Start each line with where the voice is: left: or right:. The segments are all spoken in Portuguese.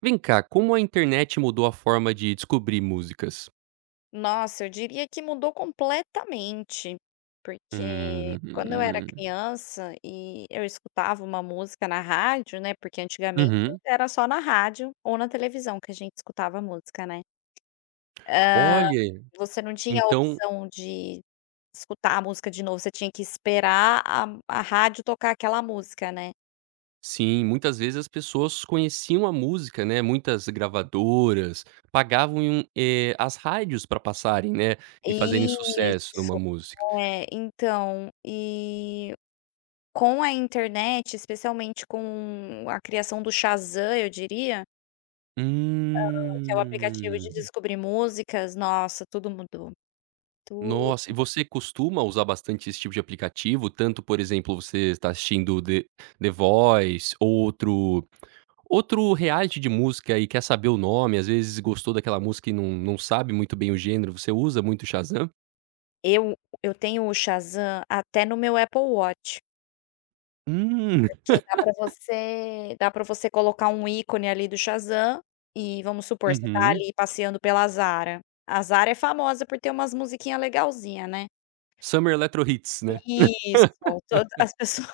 right: Vem cá, como a internet mudou a forma de descobrir músicas?
left: Nossa, eu diria que mudou completamente, porque quando eu era
right: Uhum.
left: criança e eu escutava uma música na rádio né, porque antigamente
right: Uhum.
left: era só na rádio ou na televisão que a gente escutava música, né. Hã,
right: Olhe,
left: você não tinha a
right: então
left: opção de escutar a música de novo, você tinha que esperar a m a rádio tocar aquela música, né.
right: Sim, muitas vezes as pessoas conheciam a música, né, muitas gravadoras pagavam e um eh, as rádios pra passarem, né, e fazerem sucesso uma
left: Isso,
right: música.
left: é. Então e com a internet, especialmente com a criação do Shazam eu diria Hã, que é o aplicativo de
right: Hum.
left: descobrir músicas, nossa tudo mudou, tudo mudou.
right: Nossa, e você costuma usar bastante esse tipo de aplicativo, tanto, por exemplo, você tá assistindo The The Voice ou outro outro reality de música e quer saber o nome, as vezes gostou daquela música e não não sabe muito bem o gênero, você usa muito Shazam?
left: Eu eu tenho o Shazam até no meu Apple Watch.
right: Hum.
left: Porque dá pra você dá pra você colocar um ícone ali do Shazam, e vamos supor você tá
right: Uhum.
left: ali passeando pela Zara, a Zara é famosa por ter umas musiquinha legalzinha, né?
right: Summer Electro Hits, né?
left: Isso, toda as pessoas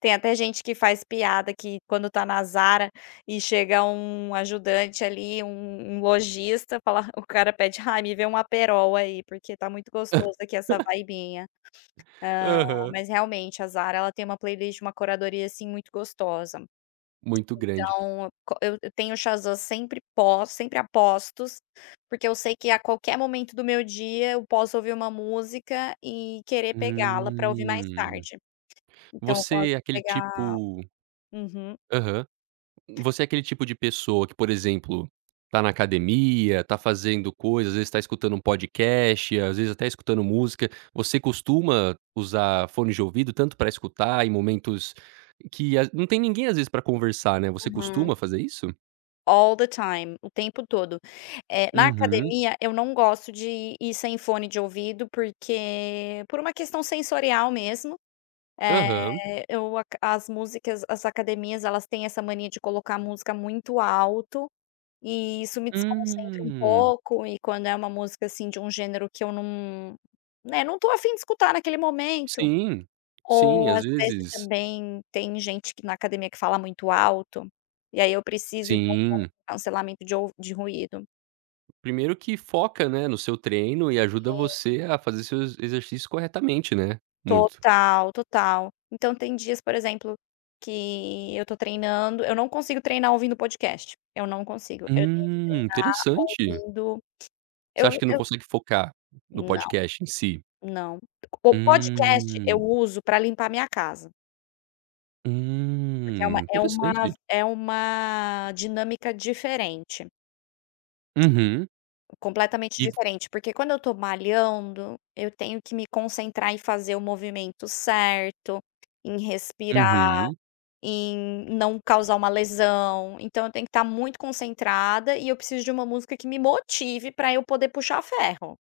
left: tem até gente que faz piada que quando tá na Zara e chega um ajudante ali, um um lojista fala, o cara pede: "Ai, me vê um Aperol aí, porque tá muito gostoso aqui essa vibinha". Hã,
right: Aham.
left: mas realmente a Zara, ela tem uma playlist, uma curadoria, assim, muito gostosa.
right: Muito grande.
left: Então co eu eu tenho sempre pos sempre aposto, porque eu sei que a qualquer momento do meu dia eu posso ouvir uma música e querer pegá-la pra ouvir mais
right: Hum.
left: tarde. Então eu gosto
right: Você é
left: de
right: aquele
left: pegar
right: tipo
left: Uhum.
right: Aham, você é aquele tipo de pessoa que, por exemplo, tá na academia, tá fazendo coisas, às vezes tá escutando um podcast, às vezes até escutando música, você costuma usar fones de ouvido tanto pra escutar em momentos que as não tem ninguém às vezes pra conversar, né, você
left: Uhum.
right: costuma fazer isso?
left: All the time, o tempo todo, eh, na
right: Uhum.
left: academia, eu não gosto de ir sem fone de ouvido, porque por uma questão sensorial mesmo,
right: Aham.
left: eh, eu aca as músicas as academias, elas têm essa mania de colocar música muito alto e isso me desconcentra um
right: Hum.
left: pouco. E quando é uma música, assim, de um gênero que eu num, né. Não tô afim de escutar naquele momento,
right: Sim, sim,
left: ou
right: às
left: às vezes
right: vezes.
left: também tem gente que na academia que fala muito alto. E aí eu preciso de um fone
right: Sim.
left: com cancelamento de ouvi de ruído.
right: Primeiro que foca, né, no seu treino, e ajuda
left: Sim.
right: você a fazer seus exercícios corretamente, né, muito.
left: Total, total. Então tem dias, por exemplo, que eu tô treinando. Eu não consigo treinar ouvindo podcast, eu não consigo. Eu tenho que
right: Hum,
left: treinar
right: interessante.
left: ouvindo
right: Você
left: eu
right: acha que não
left: eu
right: consegue focar no
left: Não.
right: podcast em si?
left: Não, o podcast eu
right: Hum.
left: uso pra limpar a minha casa. Porque é uma
right: Hum,
left: é uma
right: interessante.
left: é uma dinâmica diferente.
right: Uhum.
left: Completamente
right: E v
left: diferente, porque quando eu estou malhando, eu tenho que me concentrar em fazer o movimento certo, em respirar
right: Uhum.
left: e em não causar uma lesão. Então eu tenho que estar muito concentrada e eu preciso de uma música que me motive para eu poder puxar ferro.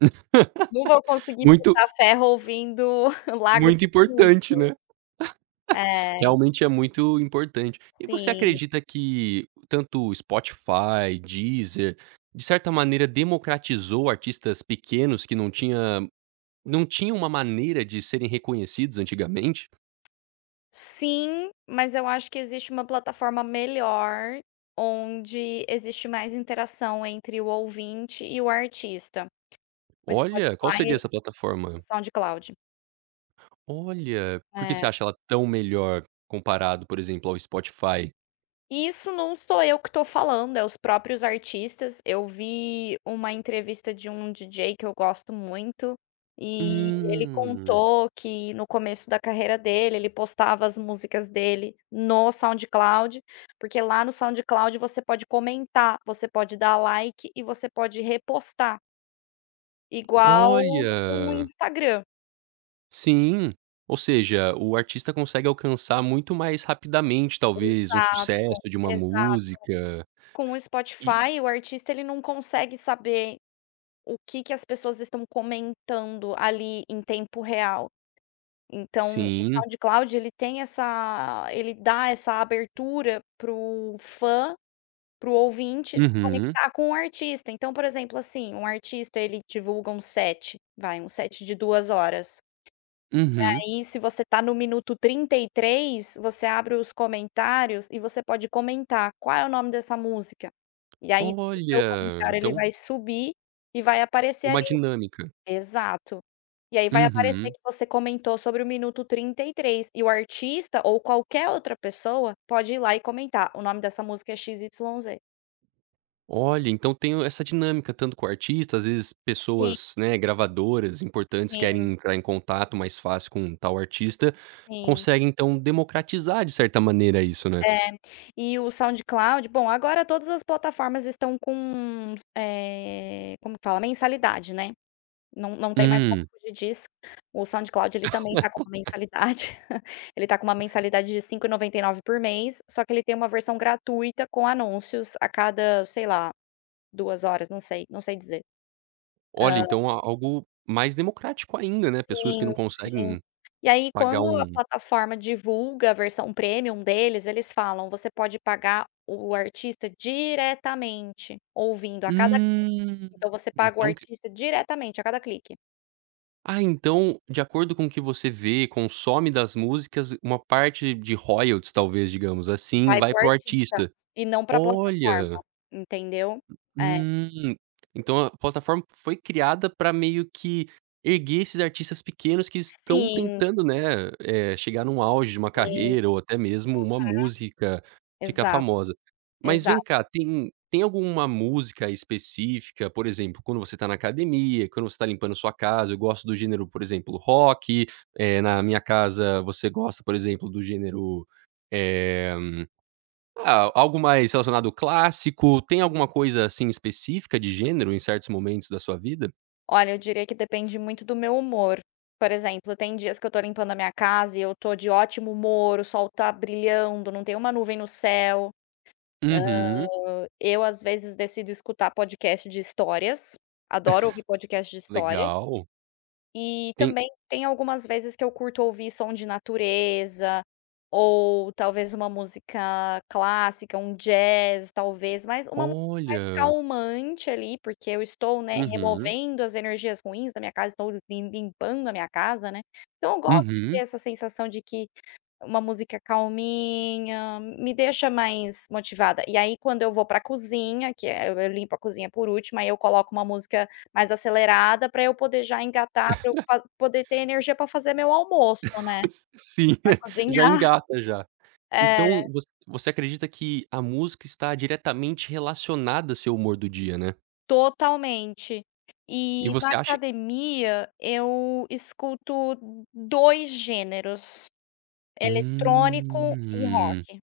left: Não vou conseguir
right: Muito
left: puxar ferro ouvindo Lago
right: Muito
left: dos
right: importante,
left: Cisnes.
right: né.
left: É.
right: Realmente é muito importante. E você
left: Sim.
right: acredita que tanto o Spotify, Deezer, de certa maneira democratizou artistas pequenos, que não tinha não tinha uma maneira de serem reconhecidos antigamente?
left: Sim, mas eu acho que existe uma plataforma melhor, onde existe mais interação entre o ouvinte e o artista, o
right: Olha, qual
left: Spotify
right: seria essa
left: o
right: plataforma?
left: SoundCloud.
right: Olha, por que você
left: É.
right: acha ela tão melhor comparado, por exemplo, ao Spotify?
left: Isso não sou eu que estou falando, é os próprios artistas. Eu vi uma entrevista de um DJ que eu gosto muito e ele
right: Hum.
left: contou que no começo da carreira dele, ele postava as músicas dele no SoundCloud, porque lá no SoundCloud você pode comentar, você pode dar like e você pode repostar. Igual no
right: Olha!
left: Instagram.
right: Sim, ou seja, o artista consegue alcançar muito mais rapidamente, talvez um
left: Exato,
right: sucesso de uma
left: exato,
right: música.
left: com o
right: E
left: Spotify, o artista, ele não consegue saber o que que as pessoas estão comentando ali em tempo real. Então o
right: Sim.
left: SoundCloud, ele tem essa ele dá essa abertura para o fã para o ouvinte se
right: Uhum.
left: conectar com o artista. Então, por exemplo, assim, um artista, ele divulga um set, vai um set de 2h. E
right: Uhum.
left: aí, se você está no minuto 33, você abre os comentários e você pode comentar: "Qual é o nome dessa música?". E aí o seu
right: Olha,
left: comentário ele
right: então
left: vai subir e vai
right: É
left: aparecer
right: uma
left: ali.
right: dinâmica.
left: Exato. E aí vai aparecer
right: Uhum.
left: que você comentou sobre o minuto 33, e o artista ou qualquer outra pessoa pode ir lá e comentar o nome dessa música é XYZ.
right: Olha, então tem o essa dinâmica, tanto com artistas, às vezes
left: Sim.
right: pessoas, né, gravadoras importantes
left: Sim.
right: querem entrar em contato mais fácil com tal artista,
left: Sim.
right: conseguem então democratizar de certa maneira isso, né?
left: É, e o SoundCloud Bom, agora todas as plataformas estão com, eh, como que fala a mensalidade, né? Não não tem mais como
right: Hum.
left: fugir disso, o SoundCloud ele também tá com uma mensalidade. Ele está com uma mensalidade de 5,99 por mês. Só que ele tem uma versão gratuita com anúncios a cada sei lá 2h, não sei, não sei dizer.
right: Olha,
left: Hã.
right: então há algo mais democrático ainda, né. Pessoas que
left: Sim,
right: não
left: sim.
right: conseguem
left: E aí,
right: pagar
left: quando a
right: um
left: plataforma divulga a versão premium deles, eles falam você pode pagar o artista diretamente ouvindo a cada clique.
right: Hum,
left: Então você paga o
right: então que
left: artista diretamente a cada clique.
right: Ah, então, de acordo com o que você vê, consome das músicas, uma parte de royalties, talvez, digamos assim,
left: Vai
right: vai
left: para o
right: para o
left: artista,
right: artista.
left: e não para a plataforma,
right: Olha.
left: entendeu? É.
right: Hum, então a plataforma foi criada para meio que erguer esses artistas pequenos que estão
left: Sim.
right: tentando, né, eh, chegar num auge de uma
left: Sim. Vão falar.
right: carreira, ou até mesmo uma música ficar
left: Exato,
right: famosa. Mas vem
left: exato.
right: cá, tem tem alguma música específica, por exemplo, quando você tá na academia, quando você tá limpando sua casa, eu gosto do gênero, por exemplo, rock, eh, na minha casa, você gosta, por exemplo, do gênero, eh, ah, algo mais relacionado ao clássico. Tem alguma coisa, assim, específica de gênero em certos momentos da sua vida?
left: Olha, eu diria que depende muito do meu humor. Por exemplo, tem dias que eu estou limpando a minha casa e eu estou de ótimo humor. O sol está brilhando, não tem uma nuvem no céu,
right: Uhum.
left: ah, eu às vezes decido escutar podcast de histórias. Adoro ouvir podcast de histórias.
right: Legal.
left: E
right: Tem.
left: também tem algumas vezes que eu curto ouvir som de natureza ou talvez uma música clássica, um jazz, talvez, mas uma música mais
right: Olha.
left: calmante ali, porque eu estou, né,
right: Uhum.
left: removendo as energias ruins da minha casa. Estou lim limpando a minha casa, né. Então eu gosto de ter
right: Uhum.
left: essa sensação de que uma música calminha me deixa mais motivada. E aí, quando eu vou para a cozinha, que é, eu limpo a cozinha por último, aí eu coloco uma música mais acelerada pra eu poder já engatar, pra eu pa poder ter energia para fazer meu almoço, né,
right: Sim,
left: pra
right: já
left: cozinhar.
right: engata já. Então
left: É.
right: vo você acredita que a música está diretamente relacionada a seu humor do dia, né?
left: Totalmente.
right: E
left: E, na
right: você acha
left: academia, eu escuto 2 gêneros: eletrônico e
right: Hum.
left: rock.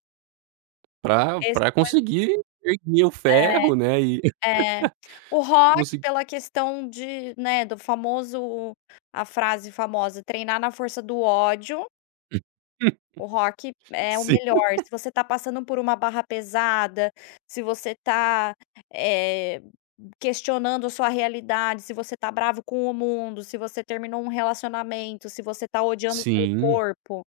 right: Pra
left: Esses
right: pra
left: dois
right: conseguir erguer o ferro, né, e
left: É, é. O rock
right: consi
left: pela questão de né, do famoso a frase famosa "treinar na força do ódio". O rock é o
right: Sim.
left: melhor. Se você tá passando por uma barra pesada, se você tá, eh, questionando a sua realidade, se você tá bravo com o mundo, se você terminou um relacionamento, se você tá odiando o seu
right: Sim.
left: corpo,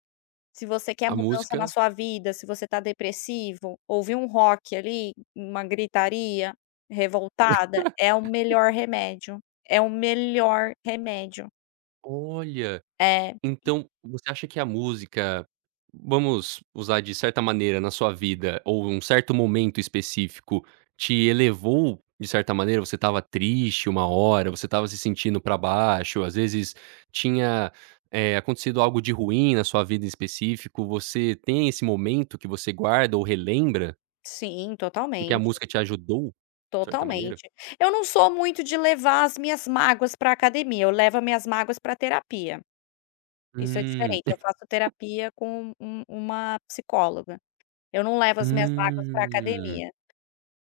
left: se você quer
right: A
left: mudança na
right: música
left: sua vida, se você tá depressivo, ouvir um rock ali, uma gritaria revoltada, é o melhor remédio, é o melhor remédio.
right: Olha,
left: É.
right: então, você acha que a música vamos usar de certa maneira na sua vida ou um certo momento específico te elevou de certa maneira? Você estava triste uma hora, você estava se sentindo pra baixo, às vezes tinha, eh, acontecido algo de ruim na sua vida em específico? Você tem esse momento que você guarda ou relembra?
left: Sim,
right: Em que a
left: totalmente.
right: música te ajudou de certa maneira.
left: Totalmente. Eu não sou muito de levar as minhas mágoas para a academia. Eu levo as minhas mágoas para a terapia. Isso é
right: Hum.
left: diferente. Eu faço terapia com um uma psicóloga. Eu não levo as minhas mágoas para a
right: Hum.
left: academia.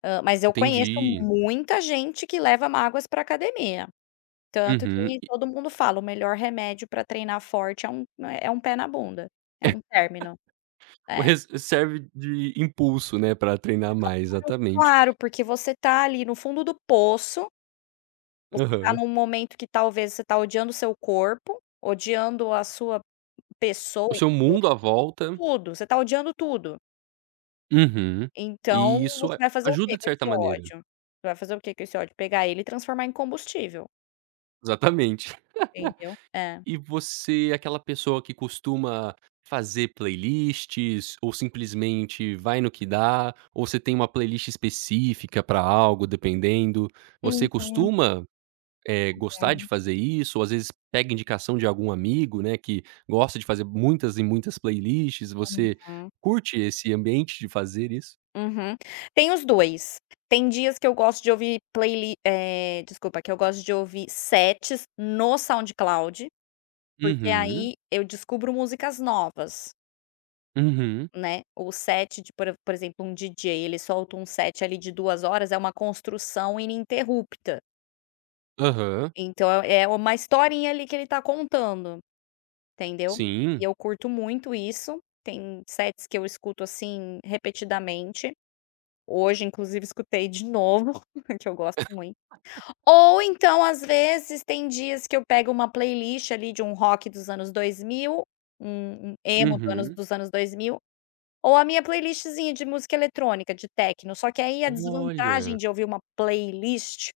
left: Ah, mas eu conheço
right: Entendi.
left: muita gente que leva mágoas para a academia. Tanto
right: Uhum.
left: que todo mundo fala: "O melhor remédio para treinar forte é um é é um pé na bunda, é um término",
right: O
left: é.
right: res serve de impulso, né, pra treinar
left: Claro,
right: mais, exatamente.
left: claro porque você está ali no fundo do poço você está
right: Aham.
left: num momento que talvez você está odiando o seu corpo, odiando a sua pessoa
right: O seu mundo
left: inteira,
right: à volta.
left: tudo você está odiando tudo.
right: Uhum,
left: Então
right: e isso
left: você
right: a
left: vai fazer o que
right: ajuda de
left: com
right: certa
left: esse
right: maneira.
left: ódio? Você vai fazer o que com esse ódio, pegar ele e transformar em combustível.
right: Exatamente.
left: Entendeu, é.
right: E você é aquela pessoa que costuma fazer playlists ou simplesmente vai no que dá, ou você tem uma playlist específica para algo, dependendo, você
left: Uhum.
right: costuma, eh, gostar de
left: É.
right: fazer isso, ou às vezes pega indicação de algum amigo, né, que gosta de fazer muitas e muitas playlists. Você
left: Uhum.
right: curte esse ambiente de fazer isso?
left: Uhum, tem os 2. Tem dias que eu gosto de ouvir playli eh, desculpa, que eu gosto de ouvir sets no SoundCloud, porque
right: Uhum.
left: aí eu descubro músicas novas.
right: Uhum.
left: Né, o set de por por exemplo, um DJ ele solta um set ali de 2h, é uma construção ininterrupta.
right: Aham.
left: Então é uma historinha ali que ele tá contando, entendeu? E
right: Sim.
left: eu curto muito isso, tem sets que eu escuto, assim, repetidamente, hoje, inclusive escutei de novo um que eu gosto muito, ou então às vezes tem dias que eu pego uma playlist ali de um rock dos anos 2000, um um emo dos anos
right: Uhum.
left: dos anos 2000, ou a minha playlistzinha de música eletrônica, de tecno, só que aí a desvantagem
right: Olha.
left: de ouvir uma playlist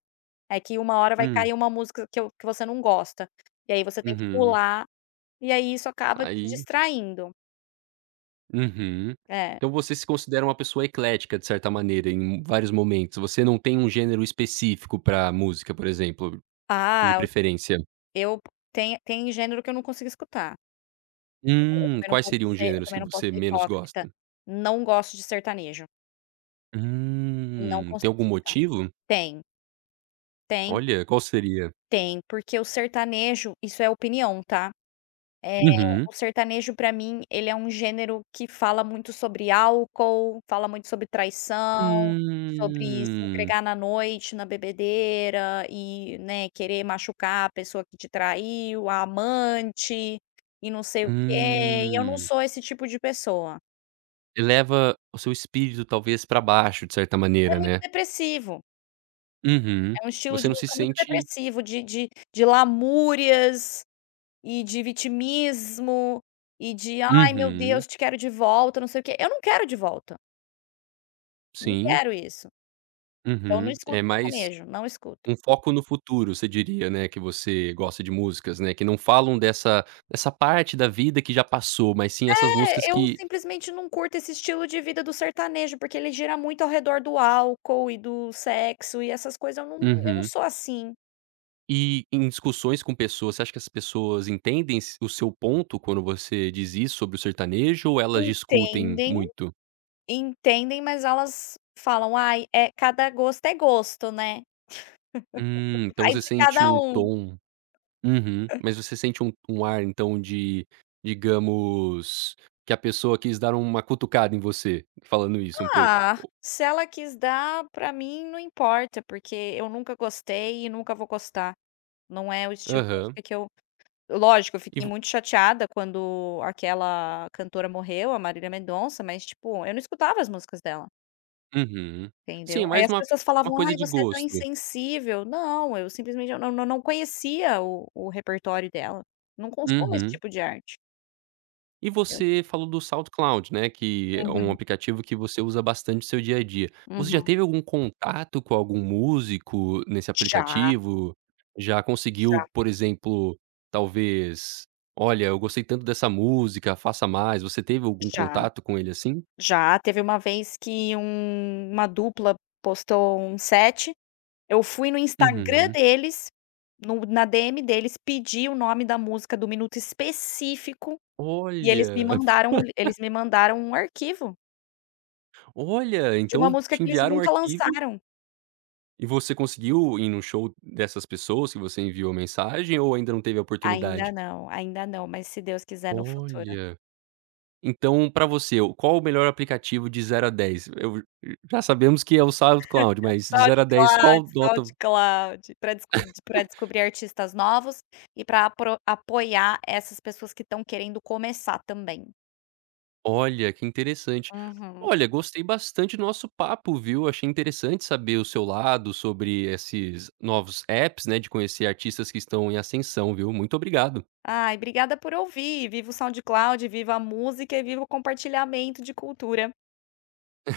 left: é que uma hora vai
right: Hum.
left: cair uma música que eu que você não gosta e aí você tem que
right: Uhum.
left: pular, e aí isso acaba te
right: Aí
left: distraindo.
right: Uhum.
left: É.
right: Então você se considera uma pessoa eclética, de certa maneira, em vários momentos, você não tem um gênero específico pra música, por exemplo, de
left: Ah,
right: preferência.
left: eu tem tem gênero que eu não consigo escutar. Também eu
right: Hum,
left: também não
right: quais
left: posso
right: seriam os
left: ser eu
right: gêneros
left: também
right: que
left: não posso
right: você
left: ser
right: menos
left: hipócrita,
right: gosta?
left: não gosto de sertanejo. Não
right: Hum, tem
left: consigo
right: algum
left: escutar,
right: motivo?
left: tem. Tem.
right: Olha, qual seria?
left: Tem, porque o sertanejo, isso é opinião, tá, eh,
right: Uhum.
left: o sertanejo para mim, ele é um gênero que fala muito sobre álcool, fala muito sobre traição, sobre se
right: Hum.
left: entregar na noite, na bebedeira e, né, querer machucar a pessoa que te traiu, a amante e não sei o quê, e eu não
right: Hum.
left: sou esse tipo de pessoa.
right: Leva o seu espírito, talvez, para baixo, de certa
left: É
right: maneira,
left: muito
right: né?
left: depressivo.
right: Uhum,
left: É um estilo
right: você
left: de
right: não se
left: música muito
right: sente
left: depressivo, de de de lamúrias, e de vitimismo e de: "Ai meu
right: Uhum.
left: Deus, te quero de volta, não sei o quê", eu não quero de volta. Não
right: Sim.
left: quero isso. Então não
right: Uhum, é
left: escuto
right: mais
left: sertanejo, não escuto.
right: um foco no futuro você diria, né. Que você gosta de músicas, né, que não falam dessa dessa parte da vida que já passou, mas sim essas músicas
left: É, eu
right: que
left: simplesmente não curto esse estilo de vida do sertanejo, porque ele gira muito ao redor do álcool e do sexo e essas coisas eu não eu não
right: Uhum.
left: sou assim.
right: E em discussões com pessoas. Você acha que as pessoas entendem esse o seu ponto quando você diz isso sobre o sertanejo, ou elas discutem
left: Entendem
right: muito?
left: entendem, mas elas falam: "Aí, é cada gosto é gosto, né,
right: Hum, então
left: vai
right: você
left: de
right: sente
left: cada
right: um
left: um."
right: tom uhum, mas você sente um um ar, então de digamos que a pessoa quis dar uma cutucada em você falando isso, um pouco
left: Ah,
right: ou
left: se ela quis dar, pra mim não importa, porque eu nunca gostei e nunca vou gostar. Não é o estilo de
right: Aham.
left: música que eu lógico, eu
right: E
left: fiquei
right: vo
left: muito chateada quando aquela cantora morreu, a Marília Mendonça, mas, tipo, eu não escutava as músicas dela.
right: Uhum,
left: Entendeu?
right: sim,
left: Aí
right: mais
left: as
right: uma
left: pessoas
right: uma
left: falavam:
right: coisa
left: "Ai,
right: de
left: você é tão
right: gosto.
left: insensível", não, eu simplesmente eu não não não conhecia o o repertório dela, não consumo esse
right: Uhum.
left: tipo de arte.
right: E
left: Entendeu.
right: você falou do SoundCloud, né? Que é um
left: Uhum.
right: aplicativo que você usa bastante o seu dia a dia. Você já
left: Uhum.
right: teve algum contato com algum músico nesse
left: Já.
right: aplicativo? Já conseguiu,
left: Já.
right: por exemplo, talvez, "Olha, eu gostei tanto dessa música, faça mais." Você teve algum
left: Já.
right: contato com ele assim?
left: Já teve uma vez que um uma dupla postou um set. Eu fui no Instagram
right: Uhum.
left: deles, no na DM deles pedir o nome da música do minuto específico e eles me
right: Olha!
left: mandaram o lin eles me mandaram um arquivo
right: Olha,
left: de uma
right: então
left: música
right: te
left: que eles
right: enviaram um
left: nunca
right: arquivo
left: lançaram.
right: E você conseguiu ir num show dessas pessoas que você enviou mensagem ou ainda não teve a oportunidade?
left: Ainda não, ainda não, mas se Deus quiser no futuro.
right: Olha. Então pra você, qual o melhor aplicativo de 0 a 10? Eu já sabemos que é o SoundCloud, mas de 0 a 10,
left: SoundCloud,
right: qual nota
left: SoundCloud para descud pra descobrir artistas novos e pra apro apoiar essas pessoas que estão querendo começar também.
right: Olha que interessante,
left: Uhum.
right: olha, gostei bastante do nosso papo, viu? Achei interessante saber o seu lado sobre esses novos APPs, né, de conhecer artistas que estão em ascensão, viu, muito obrigado!
left: Ai, obrigada por ouvir, viva o SoundCloud, viva a música e viva o compartilhamento de cultura.